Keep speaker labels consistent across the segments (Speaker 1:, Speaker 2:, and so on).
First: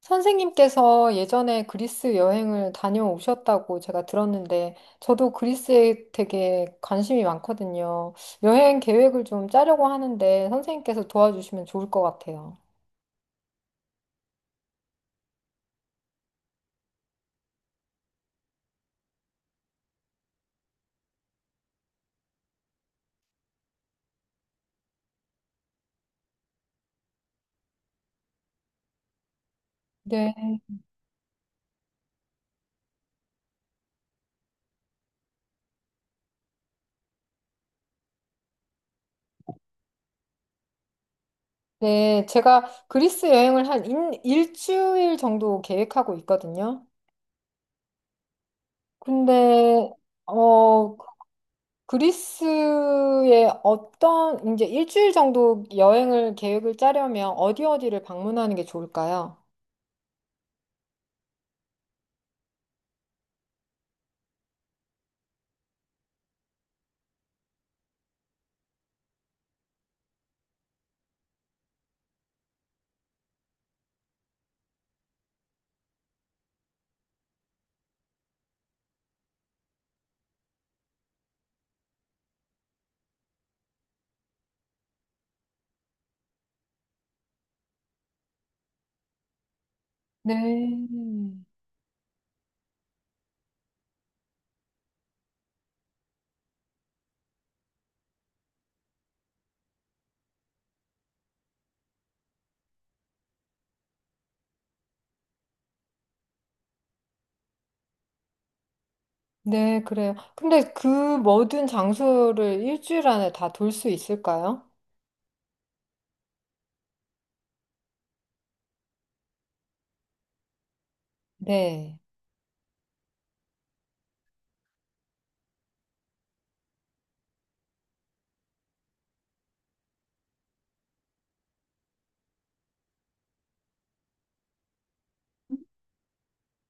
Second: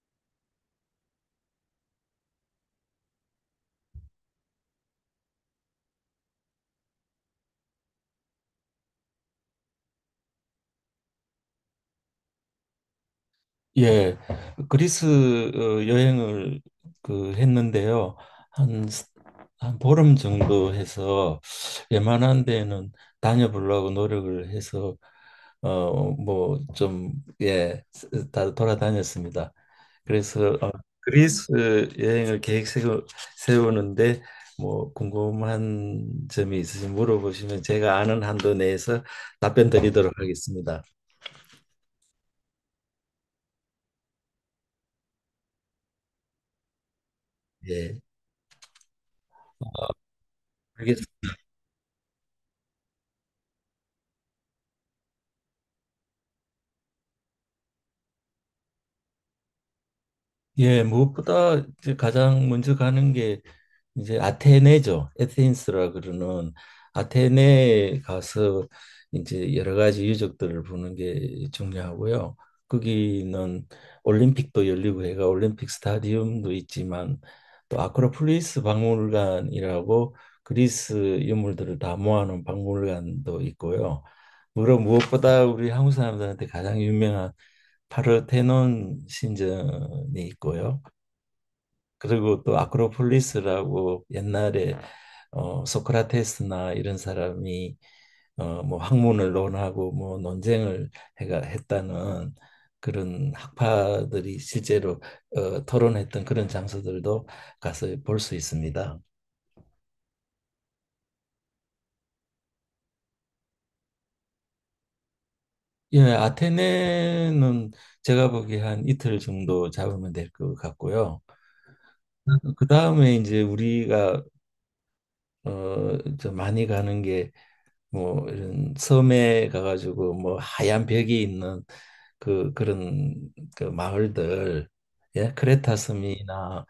Speaker 1: 선생님께서 예전에 그리스 여행을 다녀오셨다고 제가 들었는데, 저도 그리스에 되게 관심이 많거든요. 여행 계획을 좀 짜려고 하는데, 선생님께서 도와주시면 좋을 것 같아요.
Speaker 2: 예, 그리스 여행을 했는데요. 한, 스- 한 보름 정도 해서 웬만한 데는 다녀보려고 노력을 해서 어, 뭐 좀, 예, 다 돌아다녔습니다.
Speaker 1: 네.
Speaker 2: 그래서 그리스 세우는데 뭐 궁금한 점이 있으시면 물어보시면 제가 아는 한도 내에서 답변 드리도록 하겠습니다.
Speaker 1: 네, 제가 그리스 여행을 한 일주일 정도 계획하고 있거든요.
Speaker 2: 예.
Speaker 1: 근데,
Speaker 2: 그게
Speaker 1: 어, 그리스에 어떤, 이제 일주일 정도 여행을 계획을 짜려면 어디 어디를 방문하는 게 좋을까요?
Speaker 2: 예, 무엇보다 이제 가장 먼저 가는 게 이제 아테네죠. 에테인스라 그러는 아테네에 가서 이제 여러 가지 유적들을 보는 게 중요하고요. 거기는 올림픽도 열리고 해가 올림픽 스타디움도 있지만 또 아크로폴리스 박물관이라고 그리스 유물들을 다 모아놓은 박물관도 있고요. 물론 무엇보다 우리 한국 사람들한테 가장 유명한 파르테논 신전이
Speaker 1: 네.
Speaker 2: 있고요. 그리고 또 아크로폴리스라고 옛날에 소크라테스나 이런 사람이 학문을 논하고 뭐 논쟁을 해가 했다는 그런 학파들이 실제로 토론했던 그런 장소들도 가서 볼 수 있습니다.
Speaker 1: 네, 그래요. 근데 그 모든 장소를 일주일 안에 다 돌 수 있을까요?
Speaker 2: 예, 아테네는 제가 보기에 한 이틀 정도 잡으면 될 것 같고요.
Speaker 1: 네.
Speaker 2: 그 다음에 이제 우리가 많이 가는 게 뭐 이런 섬에 가가지고 뭐 하얀 벽이 있는 그 그런 그 마을들, 예, 크레타 섬이나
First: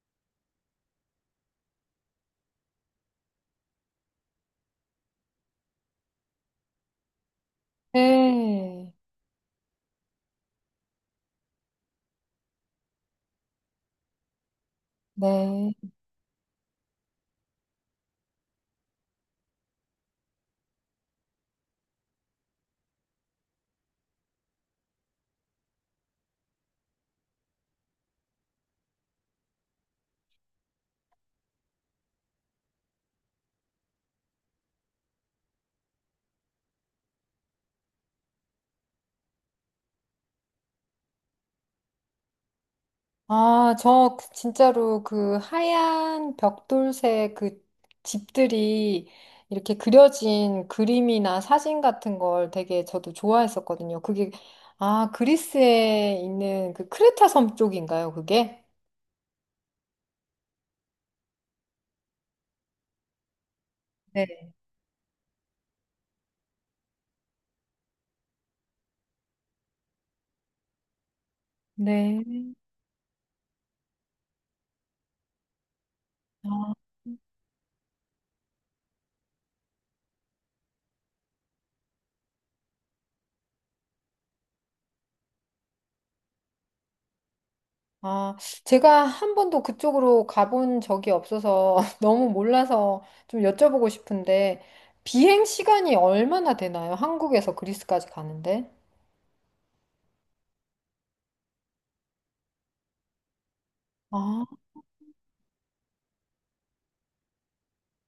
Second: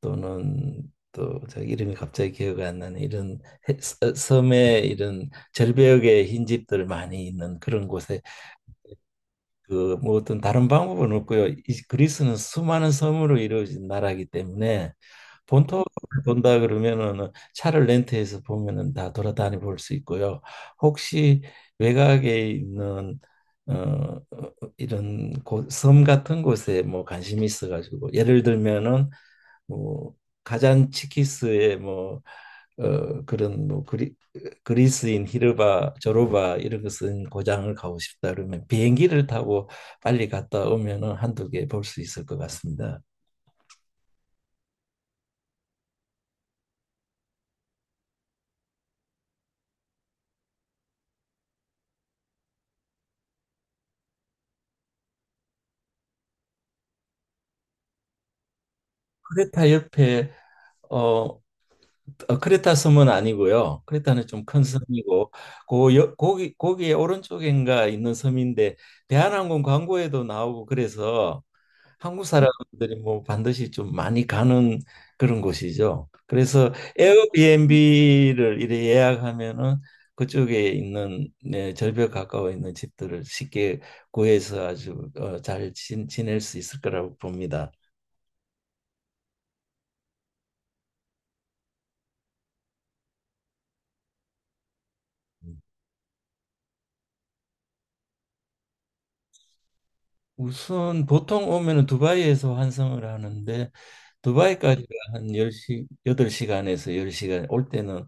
Speaker 2: 또는 또 저 이름이 갑자기 기억이 안 나는 이런 섬의 이런 절벽에 흰 집들 많이 있는 그런 곳에,
Speaker 1: 네.
Speaker 2: 그 뭐 어떤 다른 방법은 없고요. 이 그리스는 수많은 섬으로 이루어진 나라이기 때문에
Speaker 1: 네.
Speaker 2: 본토를 본다 그러면은 차를 렌트해서 보면은 다 돌아다니 볼 수 있고요. 혹시 외곽에 있는 어 이런 곳, 섬 같은 곳에 뭐 관심이 있어가지고 예를 들면은 뭐 가잔치키스의 어, 그런 뭐 그리, 그리스인 히르바 조르바 이런 것은 고장을 가고 싶다 그러면 비행기를 타고 빨리 갔다 오면은 한두 개 볼 수 있을 것 같습니다.
Speaker 1: 아, 저그 진짜로 그 하얀 벽돌색 그 집들이 이렇게 그려진 그림이나 사진 같은 걸 되게 저도 좋아했었거든요. 그게, 아, 그리스에 있는 그 크레타 섬 쪽인가요, 그게?
Speaker 2: 크레타 옆에, 어 크레타 섬은 아니고요. 크레타는 좀
Speaker 1: 네.
Speaker 2: 큰, 음, 섬이고 고 여- 거기 거기에 오른쪽인가 있는 섬인데 대한항공 광고에도 나오고 그래서 한국, 음,
Speaker 1: 네.
Speaker 2: 사람들이 뭐 반드시 좀 많이 가는 그런 곳이죠. 그래서
Speaker 1: 아.
Speaker 2: 에어비앤비를 이래 예약하면은 그쪽에 있는, 네, 절벽 가까워 있는 집들을 쉽게 구해서 아주 잘 지낼 수 있을 거라고 봅니다.
Speaker 1: 아, 제가 한 번도 그쪽으로 가본 적이 없어서 너무 몰라서 좀 여쭤보고 싶은데, 비행 시간이 얼마나 되나요? 한국에서 그리스까지 가는데?
Speaker 2: 우선 보통 오면은 두바이에서 환승을 하는데,
Speaker 1: 아,
Speaker 2: 두바이까지가 한 열시 여 8시간에서 10시간, 올 때는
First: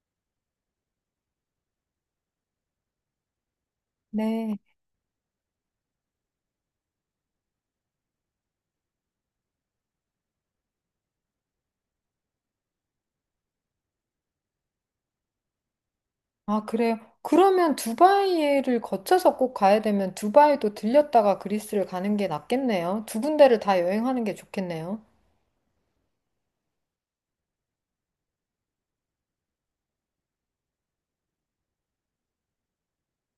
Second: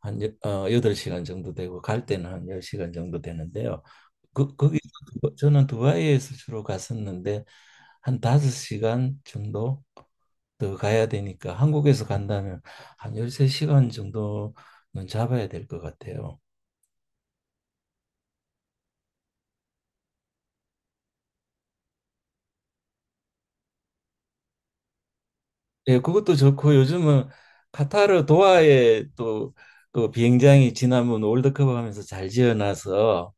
Speaker 2: 8시간 정도 되고 갈 때는 한 10시간 정도 되는데요. 그,
Speaker 1: 네.
Speaker 2: 거기 저는 두바이에서 주로 갔었는데 한 5시간 정도 더 가야 되니까 한국에서 간다면 한 13시간 정도는 잡아야 될 것 같아요.
Speaker 1: 아, 그래요. 그러면 두바이를 거쳐서 꼭 가야 되면 두바이도 들렸다가 그리스를 가는 게 낫겠네요. 두 군데를 다 여행하는 게 좋겠네요.
Speaker 2: 예, 그것도 좋고 요즘은 카타르 도하에, 또 그 비행장이 지난번 월드컵 하면서 잘 지어놔서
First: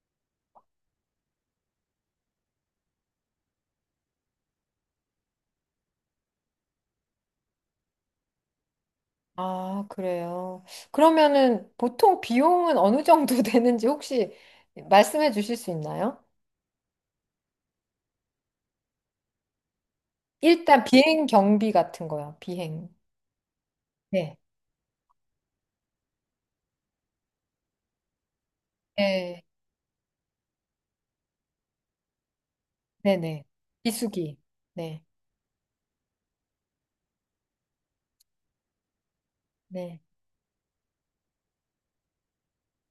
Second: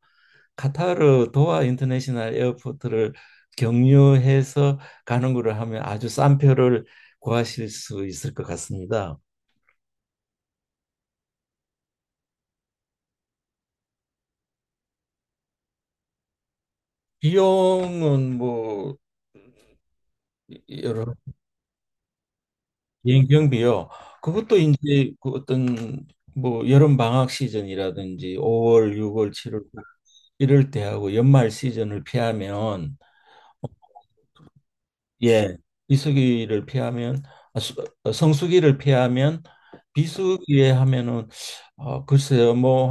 Speaker 2: 카타르 도하 인터내셔널 에어포트를 경유해서 가는 거를 하면 아주 싼 표를 구하실 수 있을 것 같습니다.
Speaker 1: 아, 그래요. 그러면은 보통 비용은 어느 정도 되는지 혹시 말씀해 주실 수 있나요?
Speaker 2: 비용은 뭐
Speaker 1: 일단
Speaker 2: 여러
Speaker 1: 비행 경비 같은 거요. 비행.
Speaker 2: 비행 경비요.
Speaker 1: 네.
Speaker 2: 그것도 이제 그 어떤 뭐 여름 방학 시즌이라든지 5월, 6월,
Speaker 1: 네.
Speaker 2: 7월 이럴 때 하고 연말 시즌을 피하면,
Speaker 1: 네네. 비수기. 네.
Speaker 2: 예, 비수기를 피하면 아, 수- 어, 성수기를 피하면
Speaker 1: 네.
Speaker 2: 비수기에 하면은, 글쎄요, 뭐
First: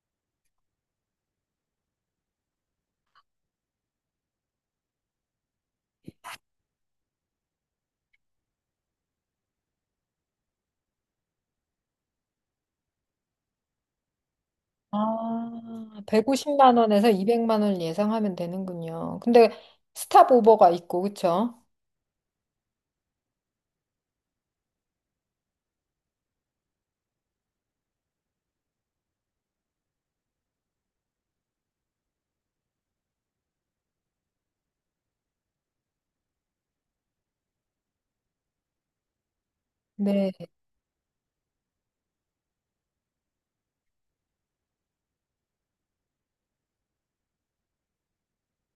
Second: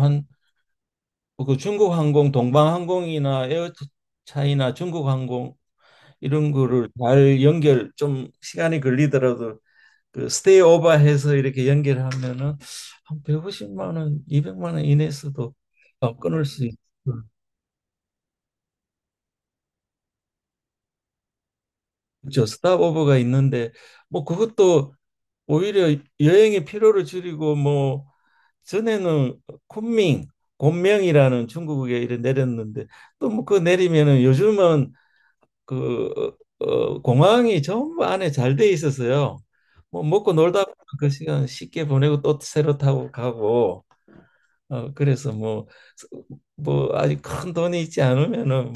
Speaker 2: 뭐 그 중국항공, 동방항공이나 에어차이나 중국항공 이런 거를 잘 연결 좀 시간이 걸리더라도 그 스테이 오버해서 이렇게 연결하면은 한 150만 원, 200만 원 이내에서도
Speaker 1: 아,
Speaker 2: 끊을 수
Speaker 1: 150만
Speaker 2: 있죠.
Speaker 1: 원에서 200만 원을 예상하면 되는군요. 근데 스탑 오버가 있고, 그쵸?
Speaker 2: 그렇죠. 스탑 오버가 있는데 뭐 그것도 오히려 여행의 피로를 줄이고 뭐, 전에는 쿤밍, 곤명이라는 중국에 이래 내렸는데 또 뭐 그 내리면은 요즘은 그 공항이 전부 안에 잘 돼 있어서요. 뭐
Speaker 1: 네.
Speaker 2: 먹고 놀다 보면 그 시간 쉽게 보내고 또 새로 타고 가고, 어, 그래서 뭐 뭐 아직 큰 돈이 있지 않으면은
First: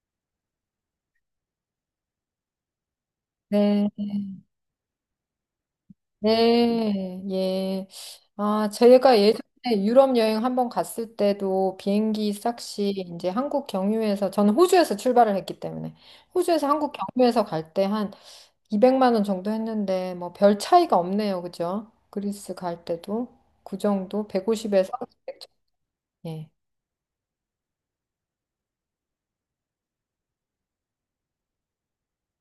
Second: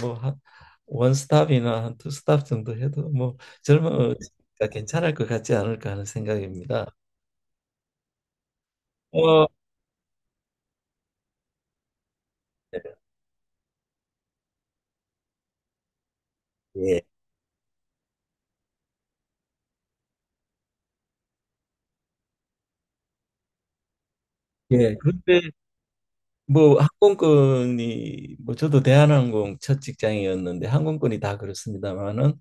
Speaker 2: 뭐한 스탑이나 한 두 스탑 정도 해도 뭐
Speaker 1: 네.
Speaker 2: 젊으니까 괜찮을 것 같지 않을까 하는 생각입니다.
Speaker 1: 네. 예. 아, 저희가 예전에
Speaker 2: 어,
Speaker 1: 유럽 여행 한번 갔을 때도 비행기 싹시 이제 한국 경유해서 저는 호주에서 출발을 했기 때문에 호주에서 한국
Speaker 2: 예.
Speaker 1: 경유해서 갈때한 200만 원 정도 했는데 뭐 별 차이가 없네요. 그죠? 그리스 갈 때도 그 정도 150에서
Speaker 2: 예. 근데
Speaker 1: 예.
Speaker 2: 뭐 항공권이, 뭐 저도 대한항공 첫 직장이었는데 항공권이 다 그렇습니다만은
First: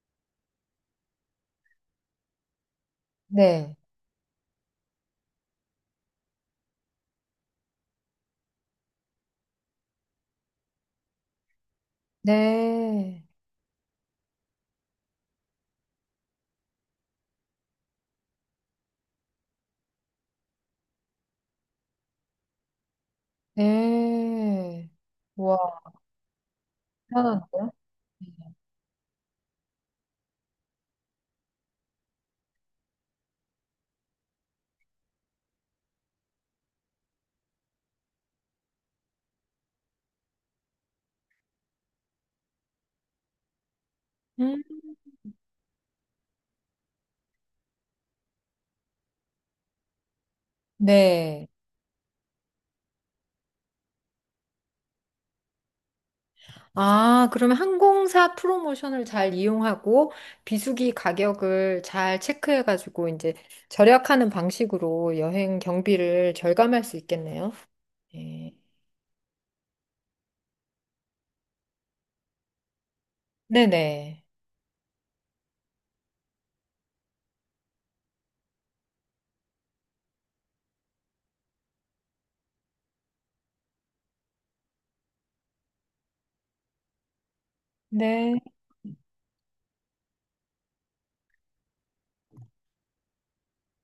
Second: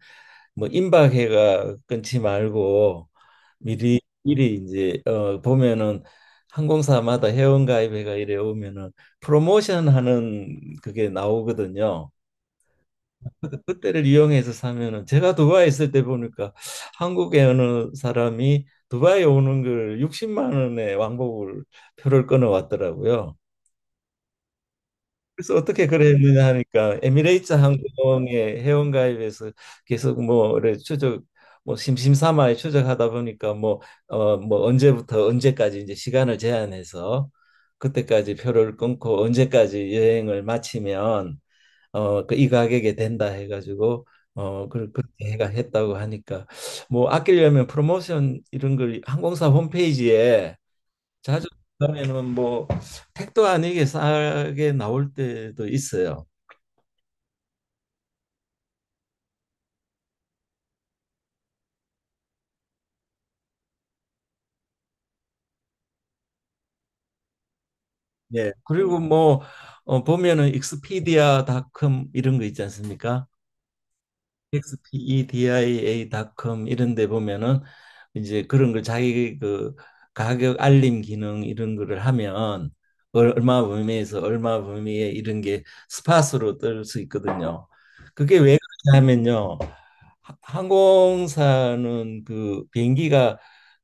Speaker 2: 뭐 임박해가 끊지 말고
Speaker 1: 네.
Speaker 2: 미리 미리 이제 보면은 항공사마다 회원가입회가 이래 오면은 프로모션 하는 그게 나오거든요.
Speaker 1: 네.
Speaker 2: 그때를 이용해서 사면은, 제가 두바이 있을 때 보니까 한국에 어느 사람이 두바이 오는 걸 60만 원에 왕복을 표를 끊어 왔더라고요.
Speaker 1: 네.
Speaker 2: 그래서
Speaker 1: 우와,
Speaker 2: 어떻게 그랬느냐 하니까 에미레이트
Speaker 1: 편한데요?
Speaker 2: 항공의 회원가입에서 계속 뭐래 추적 뭐 심심삼아 추적하다 보니까 뭐 언제부터 언제까지 이제 시간을 제한해서 그때까지 표를 끊고 언제까지 여행을 마치면 그 이 가격에 된다 해가지고
Speaker 1: 음,
Speaker 2: 그렇게 해가 했다고 하니까 뭐 아끼려면 프로모션 이런 걸 항공사 홈페이지에
Speaker 1: 네.
Speaker 2: 자주, 그다는뭐 택도 아니게 싸게 나올 때도 있어요.
Speaker 1: 아, 그러면 항공사 프로모션을 잘 이용하고 비수기 가격을 잘 체크해가지고 이제 절약하는 방식으로 여행 경비를 절감할 수 있겠네요.
Speaker 2: 예.
Speaker 1: 네.
Speaker 2: 그리고 뭐 보면은 익스피디아닷컴 이런 거 있지 않습니까?
Speaker 1: 네네.
Speaker 2: xpedia.com 이런 데 보면은 이제 그런 걸 자기 그 가격 알림 기능 이런 거를 하면 얼마 범위에서 얼마 범위에 이런 게 스팟으로 뜰 수 있거든요. 그게
Speaker 1: 네.
Speaker 2: 왜 그러냐면요. 항공사는 그 비행기가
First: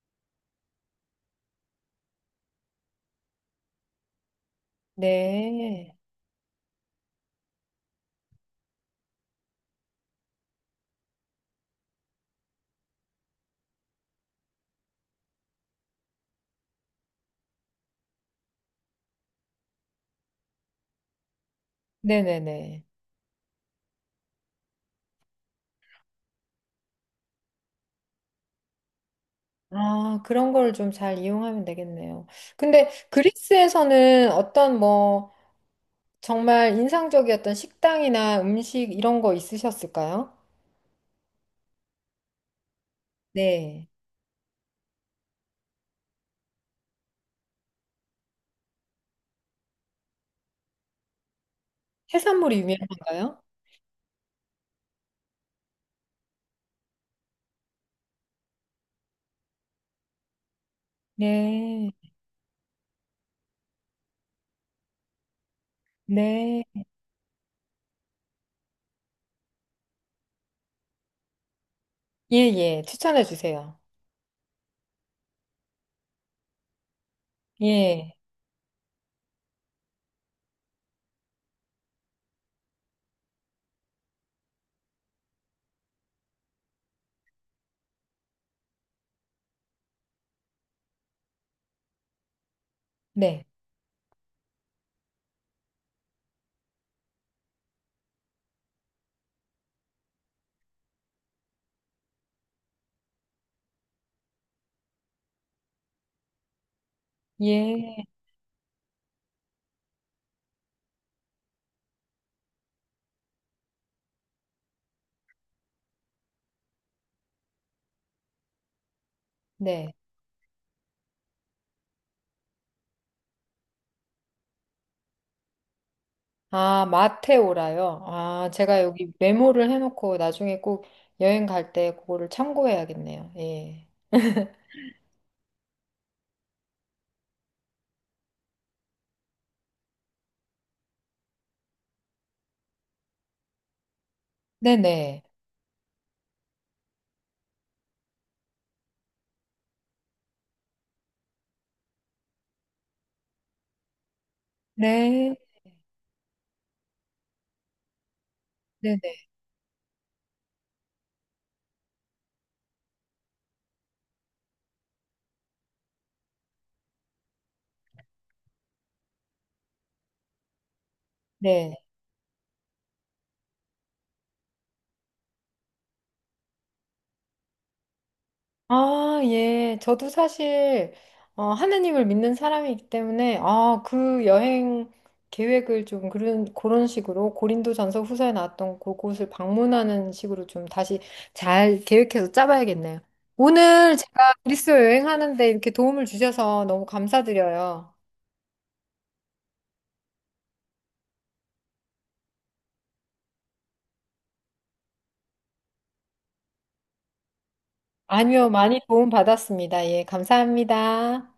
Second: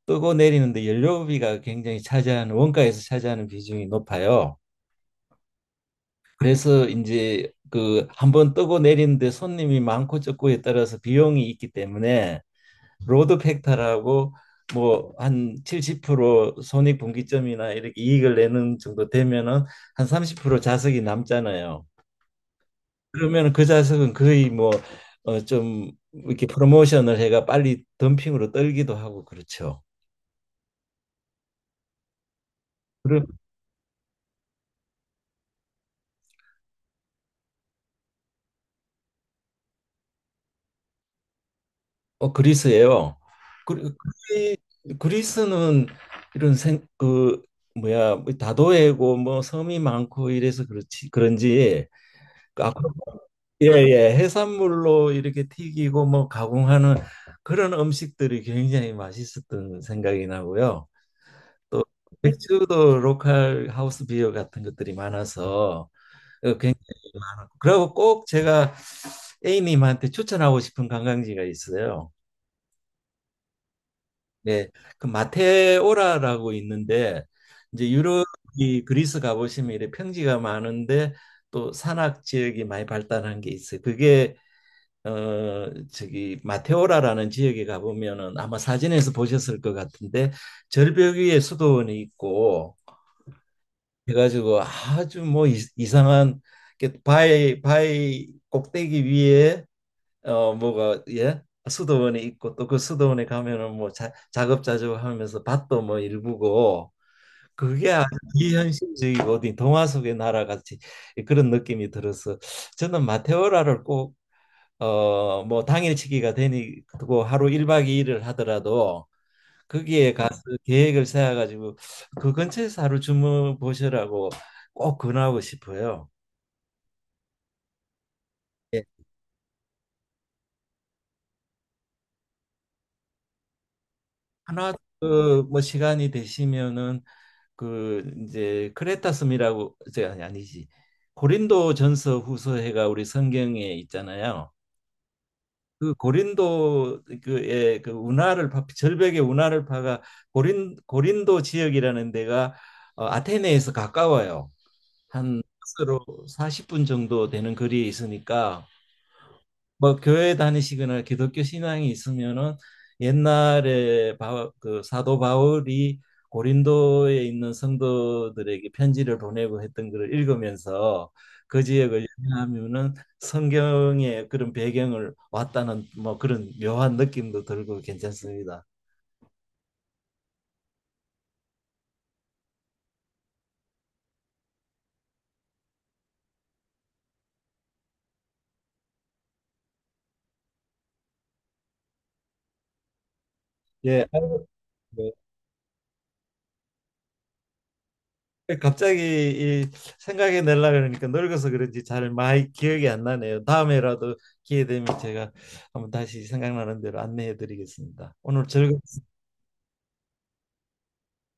Speaker 2: 뜨고 내리는데 연료비가 굉장히 차지하는, 원가에서 차지하는 비중이 높아요.
Speaker 1: 네.
Speaker 2: 그래서 이제 그 한번 뜨고 내리는데 손님이 많고 적고에 따라서 비용이 있기 때문에 로드 팩터라고 뭐 한 70% 손익 분기점이나 이렇게 이익을 내는 정도 되면은 한 30% 자석이 남잖아요.
Speaker 1: 네네네.
Speaker 2: 그러면 그 자석은 거의 뭐 좀 이렇게 프로모션을 해가 빨리 덤핑으로 떨기도 하고 그렇죠.
Speaker 1: 아, 그런 걸 좀 잘 이용하면 되겠네요. 근데
Speaker 2: 그리,
Speaker 1: 그리스에서는 어떤 뭐 정말 인상적이었던 식당이나 음식 이런 거 있으셨을까요?
Speaker 2: 그리스예요. 그리,
Speaker 1: 네.
Speaker 2: 그리- 그리스는 이런 생, 그 뭐야 뭐 다도해고 뭐 섬이 많고 이래서 그렇지 그런지,
Speaker 1: 해산물이
Speaker 2: 아,
Speaker 1: 유명한가요?
Speaker 2: 예, 예, 해산물로 이렇게 튀기고 뭐 가공하는 그런 음식들이 굉장히 맛있었던 생각이 나고요. 또
Speaker 1: 네.
Speaker 2: 맥주도 로컬 하우스 비어 같은 것들이 많아서 어,
Speaker 1: 네.
Speaker 2: 굉- 그리고 꼭 제가 A님한테 추천하고 싶은 관광지가 있어요.
Speaker 1: 예, 예. 추천해 주세요.
Speaker 2: 네, 그 마테오라라고 있는데 이제
Speaker 1: 예.
Speaker 2: 유럽이 그리스 가보시면 이렇 평지가 많은데 또 산악 지역이 많이 발달한 게 있어요. 그게 저기 마테오라라는 지역에 가보면은 아마 사진에서 보셨을 것 같은데 절벽 위에 수도원이 있고
Speaker 1: 네.
Speaker 2: 해가지고 아주 이상한 게 바위 꼭대기 위에 어 뭐가 예 수도원이 있고, 또 그 수도원에 가면은 뭐 작업자족하면서 밭도 뭐 일구고, 그게
Speaker 1: 예.
Speaker 2: 아주 비현실적이고 어디 동화 속의 나라 같이 그런 느낌이 들어서 저는 마테오라를 꼭, 당일치기가 되고 하루 1박 2일을 하더라도
Speaker 1: 네.
Speaker 2: 거기에 가서, 음, 계획을 세워 가지고 그 근처에서 하루 주무 보시라고 꼭 권하고 싶어요.
Speaker 1: 아, 마테오라요. 아, 제가
Speaker 2: 예.
Speaker 1: 여기 메모를 해놓고 나중에 꼭 여행 갈 때 그거를 참고해야겠네요. 예.
Speaker 2: 하나 그뭐 시간이 되시면은 그 이제 크레타 섬이라고 이제 아니 아니지 고린도 전서 후서해가 우리 성경에 있잖아요.
Speaker 1: 네네.
Speaker 2: 그 고린도 그의 그 운하를 파, 절벽의 운하를 파가 고린도 지역이라는 데가, 아테네에서 가까워요.
Speaker 1: 네.
Speaker 2: 한 버스로 40분 정도 되는 거리에 있으니까
Speaker 1: 네네.
Speaker 2: 뭐 교회 다니시거나 기독교 신앙이 있으면은 옛날에 그 사도 바울이 고린도에 있는 성도들에게 편지를 보내고 했던 것을 읽으면서 그
Speaker 1: 네.
Speaker 2: 지역을 여행하면은 성경의 그런 배경을 왔다는 뭐 그런 묘한 느낌도 들고 괜찮습니다.
Speaker 1: 아, 예. 저도 사실, 하느님을 믿는 사람이기 때문에, 아, 그 여행 계획을 좀 그런 식으로 고린도전서 후서에 나왔던 그곳을 방문하는 식으로 좀 다시 잘 계획해서 짜봐야겠네요. 오늘
Speaker 2: 예,
Speaker 1: 제가
Speaker 2: 아이고,
Speaker 1: 그리스
Speaker 2: 네.
Speaker 1: 여행하는데 이렇게 도움을 주셔서 너무 감사드려요.
Speaker 2: 갑자기 이 생각이 날라 그러니까 늙어서 그런지 잘 많이 기억이 안 나네요. 다음에라도 기회 되면 제가 한번 다시 생각나는 대로 안내해 드리겠습니다. 오늘
Speaker 1: 아니요, 많이 도움
Speaker 2: 즐거웠습니다.
Speaker 1: 받았습니다. 예, 감사합니다.